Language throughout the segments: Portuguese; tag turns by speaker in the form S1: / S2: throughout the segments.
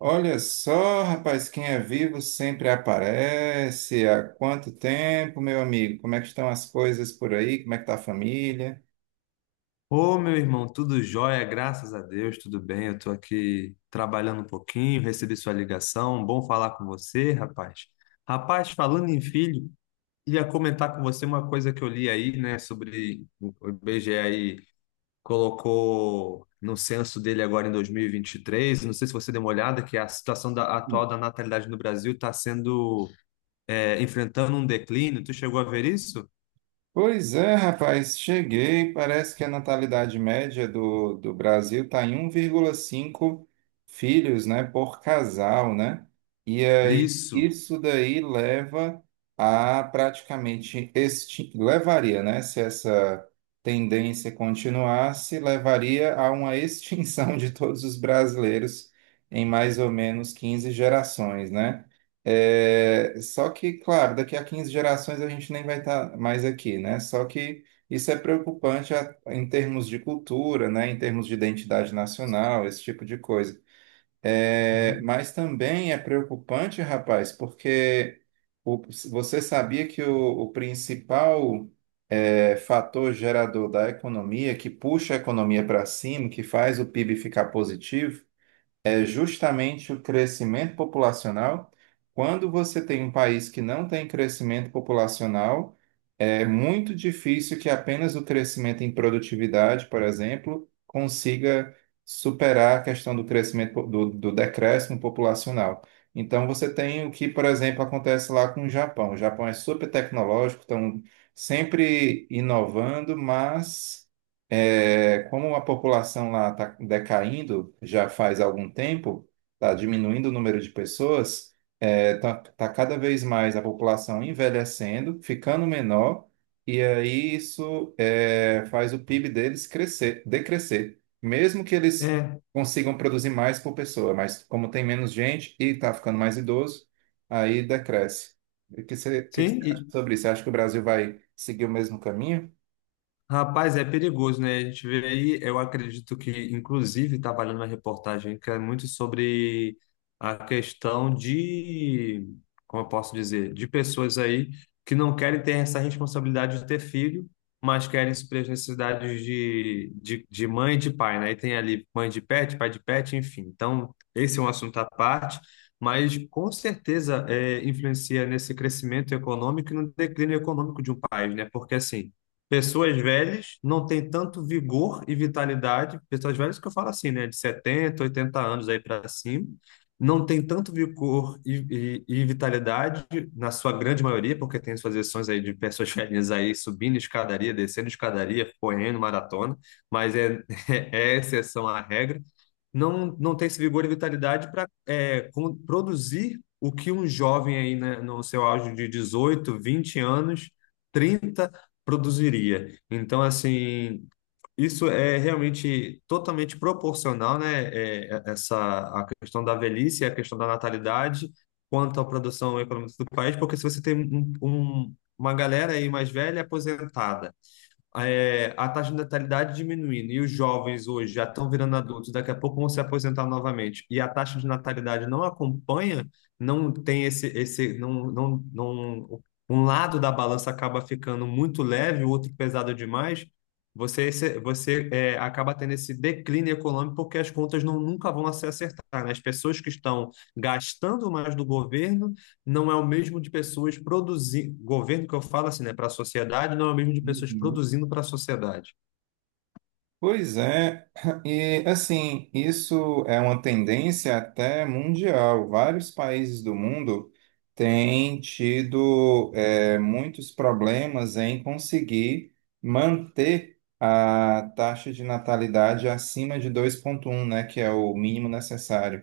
S1: Olha só, rapaz, quem é vivo sempre aparece. Há quanto tempo, meu amigo? Como é que estão as coisas por aí? Como é que tá a família?
S2: Ô, meu irmão, tudo jóia, graças a Deus, tudo bem. Eu tô aqui trabalhando um pouquinho, recebi sua ligação. Bom falar com você, rapaz. Rapaz, falando em filho, ia comentar com você uma coisa que eu li aí, né, sobre o IBGE aí colocou no censo dele agora em 2023. Não sei se você deu uma olhada, que a situação atual da natalidade no Brasil está sendo enfrentando um declínio. Tu chegou a ver isso?
S1: Pois é, rapaz, cheguei. Parece que a natalidade média do Brasil está em 1,5 filhos, né, por casal, né? E aí
S2: Isso.
S1: isso daí levaria, né, se essa tendência continuasse, levaria a uma extinção de todos os brasileiros em mais ou menos 15 gerações, né? É, só que, claro, daqui a 15 gerações a gente nem vai estar mais aqui, né? Só que isso é preocupante em termos de cultura, né? Em termos de identidade nacional, esse tipo de coisa. É,
S2: Uhum.
S1: mas também é preocupante, rapaz, porque o- você sabia que o principal fator gerador da economia, que puxa a economia para cima, que faz o PIB ficar positivo, é justamente o crescimento populacional. Quando você tem um país que não tem crescimento populacional, é muito difícil que apenas o crescimento em produtividade, por exemplo, consiga superar a questão do do decréscimo populacional. Então você tem o que, por exemplo, acontece lá com o Japão. O Japão é super tecnológico, estão sempre inovando, mas como a população lá está decaindo já faz algum tempo, está diminuindo o número de pessoas, está cada vez mais a população envelhecendo, ficando menor, e aí isso faz o PIB deles crescer, decrescer, mesmo que eles
S2: É,
S1: consigam produzir mais por pessoa, mas como tem menos gente e está ficando mais idoso, aí decresce. O que você acha
S2: sim.
S1: sobre isso? Você acha que o Brasil vai seguir o mesmo caminho?
S2: Rapaz, é perigoso, né? A gente vê aí, eu acredito que, inclusive, estava lendo uma reportagem que é muito sobre a questão de, como eu posso dizer, de pessoas aí que não querem ter essa responsabilidade de ter filho, mas querem suprir as necessidades de mãe e de pai, né? E tem ali mãe de pet, pai de pet, enfim. Então, esse é um assunto à parte, mas com certeza influencia nesse crescimento econômico e no declínio econômico de um país, né? Porque assim. Pessoas velhas não têm tanto vigor e vitalidade. Pessoas velhas que eu falo assim, né? De 70, 80 anos aí para cima, não tem tanto vigor e vitalidade, na sua grande maioria, porque tem suas exceções aí de pessoas velhas aí subindo escadaria, descendo escadaria, correndo maratona, mas é exceção à regra não tem esse vigor e vitalidade para produzir o que um jovem aí, né, no seu auge de 18, 20 anos, 30 produziria. Então, assim, isso é realmente totalmente proporcional, né? é, essa, a questão da velhice e a questão da natalidade quanto à produção econômica do país, porque se você tem uma galera aí mais velha aposentada, a taxa de natalidade diminuindo e os jovens hoje já estão virando adultos, daqui a pouco vão se aposentar novamente, e a taxa de natalidade não acompanha, não tem esse não, não, não, um lado da balança acaba ficando muito leve, o outro pesado demais, você, você acaba tendo esse declínio econômico porque as contas nunca vão se acertar, né? As pessoas que estão gastando mais do governo não é o mesmo de pessoas produzindo. Governo que eu falo assim, né? Para a sociedade, não é o mesmo de pessoas
S1: Uhum.
S2: produzindo para a sociedade.
S1: Pois é, e assim, isso é uma tendência até mundial. Vários países do mundo têm tido muitos problemas em conseguir manter a taxa de natalidade acima de 2,1, né, que é o mínimo necessário.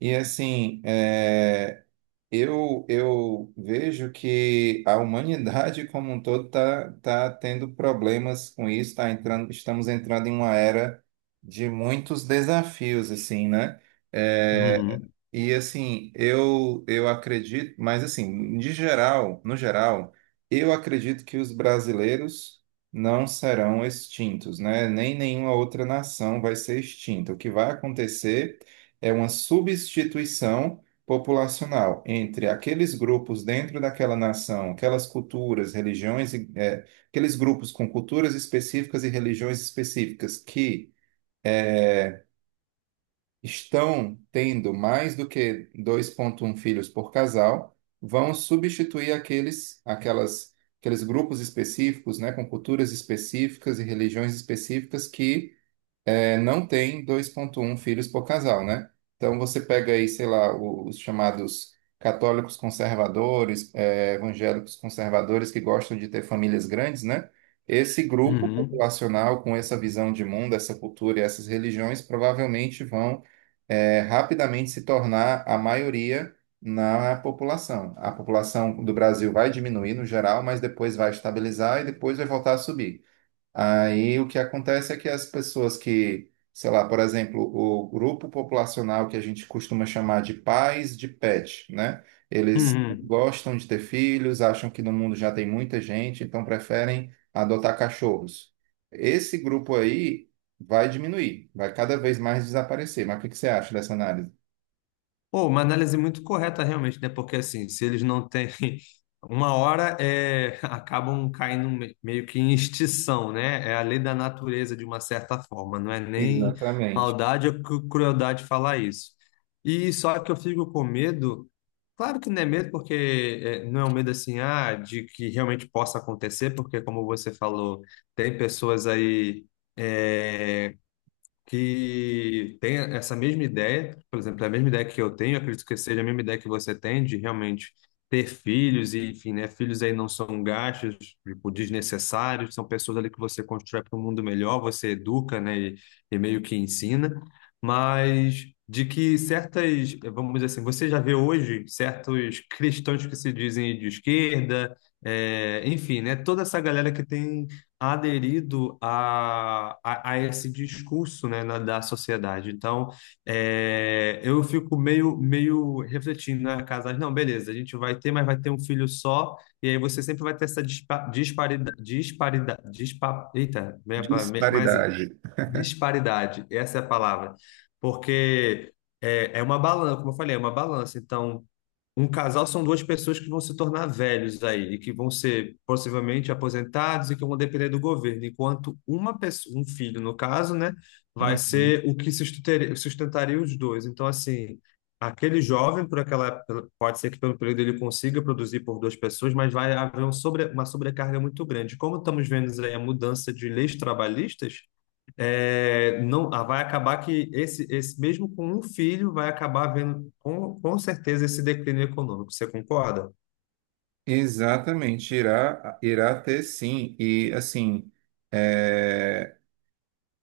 S1: E assim, eu vejo que a humanidade como um todo está tá tá tendo problemas com isso, estamos entrando em uma era de muitos desafios, assim, né? É,
S2: Uhum,
S1: e assim, eu acredito, mas assim, no geral, eu acredito que os brasileiros não serão extintos, né? Nem nenhuma outra nação vai ser extinta. O que vai acontecer é uma substituição populacional entre aqueles grupos dentro daquela nação, aquelas culturas, religiões, e, aqueles grupos com culturas específicas e religiões específicas que é, estão tendo mais do que 2,1 filhos por casal, vão substituir aqueles grupos específicos, né, com culturas específicas e religiões específicas que não tem 2,1 filhos por casal, né? Então você pega aí, sei lá, os chamados católicos conservadores, evangélicos conservadores que gostam de ter famílias grandes, né? Esse grupo
S2: uhum,
S1: populacional com essa visão de mundo, essa cultura e essas religiões provavelmente vão rapidamente se tornar a maioria na população. A população do Brasil vai diminuir no geral, mas depois vai estabilizar e depois vai voltar a subir. Aí o que acontece é que as pessoas que, sei lá, por exemplo, o grupo populacional que a gente costuma chamar de pais de pet, né? Eles não
S2: uhum.
S1: gostam de ter filhos, acham que no mundo já tem muita gente, então preferem adotar cachorros. Esse grupo aí vai diminuir, vai cada vez mais desaparecer. Mas o que que você acha dessa análise?
S2: Pô, uma análise muito correta realmente, né? Porque assim, se eles não têm uma hora, acabam caindo meio que em extinção, né? É a lei da natureza de uma certa forma, não é nem
S1: Exatamente.
S2: maldade ou crueldade falar isso. E só que eu fico com medo, claro que não é medo, porque não é um medo assim, ah, de que realmente possa acontecer, porque como você falou, tem pessoas aí é, que tem essa mesma ideia, por exemplo, é a mesma ideia que eu tenho, acredito que seja a mesma ideia que você tem de realmente ter filhos e, enfim, né, filhos aí não são gastos, tipo, desnecessários, são pessoas ali que você constrói para um mundo melhor, você educa, né, e meio que ensina, mas de que certas, vamos dizer assim, você já vê hoje certos cristãos que se dizem de esquerda, enfim, né, toda essa galera que tem aderido a esse discurso, né, da sociedade. Então, eu fico meio refletindo, né, casais, não, beleza, a gente vai ter, mas vai ter um filho só, e aí você sempre vai ter essa dispa, disparidade, disparidade, dispa, eita, meia pa- me- mas
S1: Disparidade.
S2: disparidade, essa é a palavra, porque é uma balança, como eu falei, é uma balança, então um casal são duas pessoas que vão se tornar velhos aí, e que vão ser possivelmente aposentados e que vão depender do governo, enquanto uma pessoa, um filho, no caso, né, vai
S1: Uhum.
S2: ser o que sustentaria, sustentaria os dois. Então, assim, aquele jovem, por pode ser que pelo período ele consiga produzir por duas pessoas, mas vai haver uma sobrecarga muito grande. Como estamos vendo aí a mudança de leis trabalhistas, é, não, ah, vai acabar que esse mesmo com um filho vai acabar vendo com certeza esse declínio econômico. Você concorda?
S1: Exatamente, irá ter sim. E assim, é,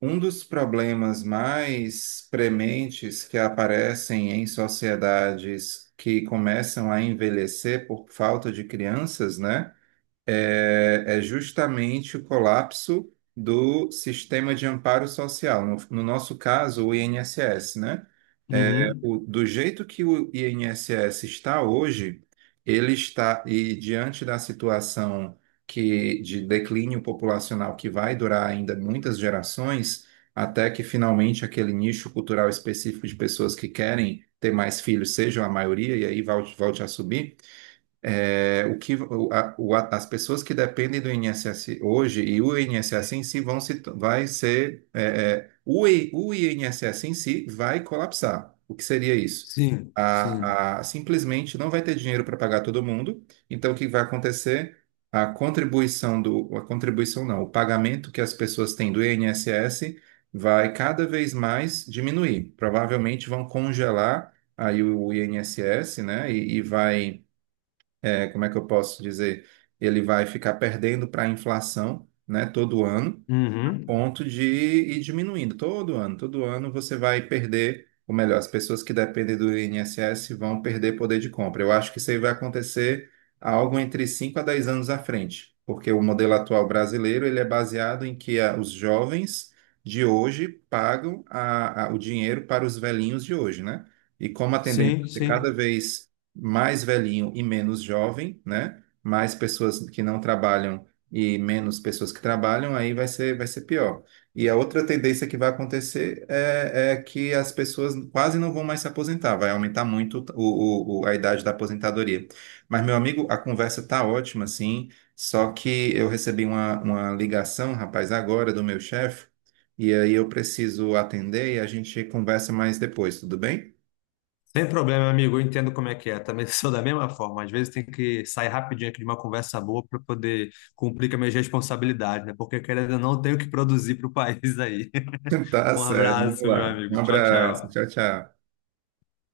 S1: Um dos problemas mais prementes que aparecem em sociedades que começam a envelhecer por falta de crianças, né? Justamente o colapso do sistema de amparo social, no nosso caso, o INSS, né? É,
S2: Uhum.
S1: o- do jeito que o INSS está hoje, ele está, e diante da situação de declínio populacional que vai durar ainda muitas gerações, até que finalmente aquele nicho cultural específico de pessoas que querem ter mais filhos sejam a maioria, e aí volte a subir. É, o que, o- a- as pessoas que dependem do INSS hoje e o INSS em si vão se, vai ser, é, é, o, I- o INSS em si vai colapsar. O que seria isso?
S2: Sim, sim.
S1: Simplesmente não vai ter dinheiro para pagar todo mundo, então o que vai acontecer? A contribuição do, a contribuição não, o pagamento que as pessoas têm do INSS vai cada vez mais diminuir. Provavelmente vão congelar aí o INSS, né? E como é que eu posso dizer? Ele vai ficar perdendo para a inflação, né, todo ano
S2: Uhum.
S1: ponto de ir diminuindo todo ano. Todo ano você vai perder, ou melhor, as pessoas que dependem do INSS vão perder poder de compra. Eu acho que isso aí vai acontecer algo entre 5 a 10 anos à frente, porque o modelo atual brasileiro ele é baseado em que os jovens de hoje pagam o dinheiro para os velhinhos de hoje, né? E como a tendência é
S2: Sim,
S1: ter cada
S2: sim.
S1: vez mais velhinho e menos jovem, né? Mais pessoas que não trabalham e menos pessoas que trabalham, aí vai ser pior. E a outra tendência que vai acontecer é que as pessoas quase não vão mais se aposentar, vai aumentar muito a idade da aposentadoria. Mas, meu amigo, a conversa tá ótima, sim, só que eu recebi uma ligação, rapaz, agora do meu chefe, e aí eu preciso atender e a gente conversa mais depois, tudo bem?
S2: Sem problema, amigo. Eu entendo como é que é. Também sou da mesma forma. Às vezes tem que sair rapidinho aqui de uma conversa boa para poder cumprir com as minhas responsabilidades, né? Porque querendo ou não, eu tenho que produzir para o país aí.
S1: Tá
S2: Um
S1: certo, vamos
S2: abraço, meu
S1: lá. Um
S2: amigo. Tchau,
S1: abraço,
S2: tchau.
S1: tchau, tchau.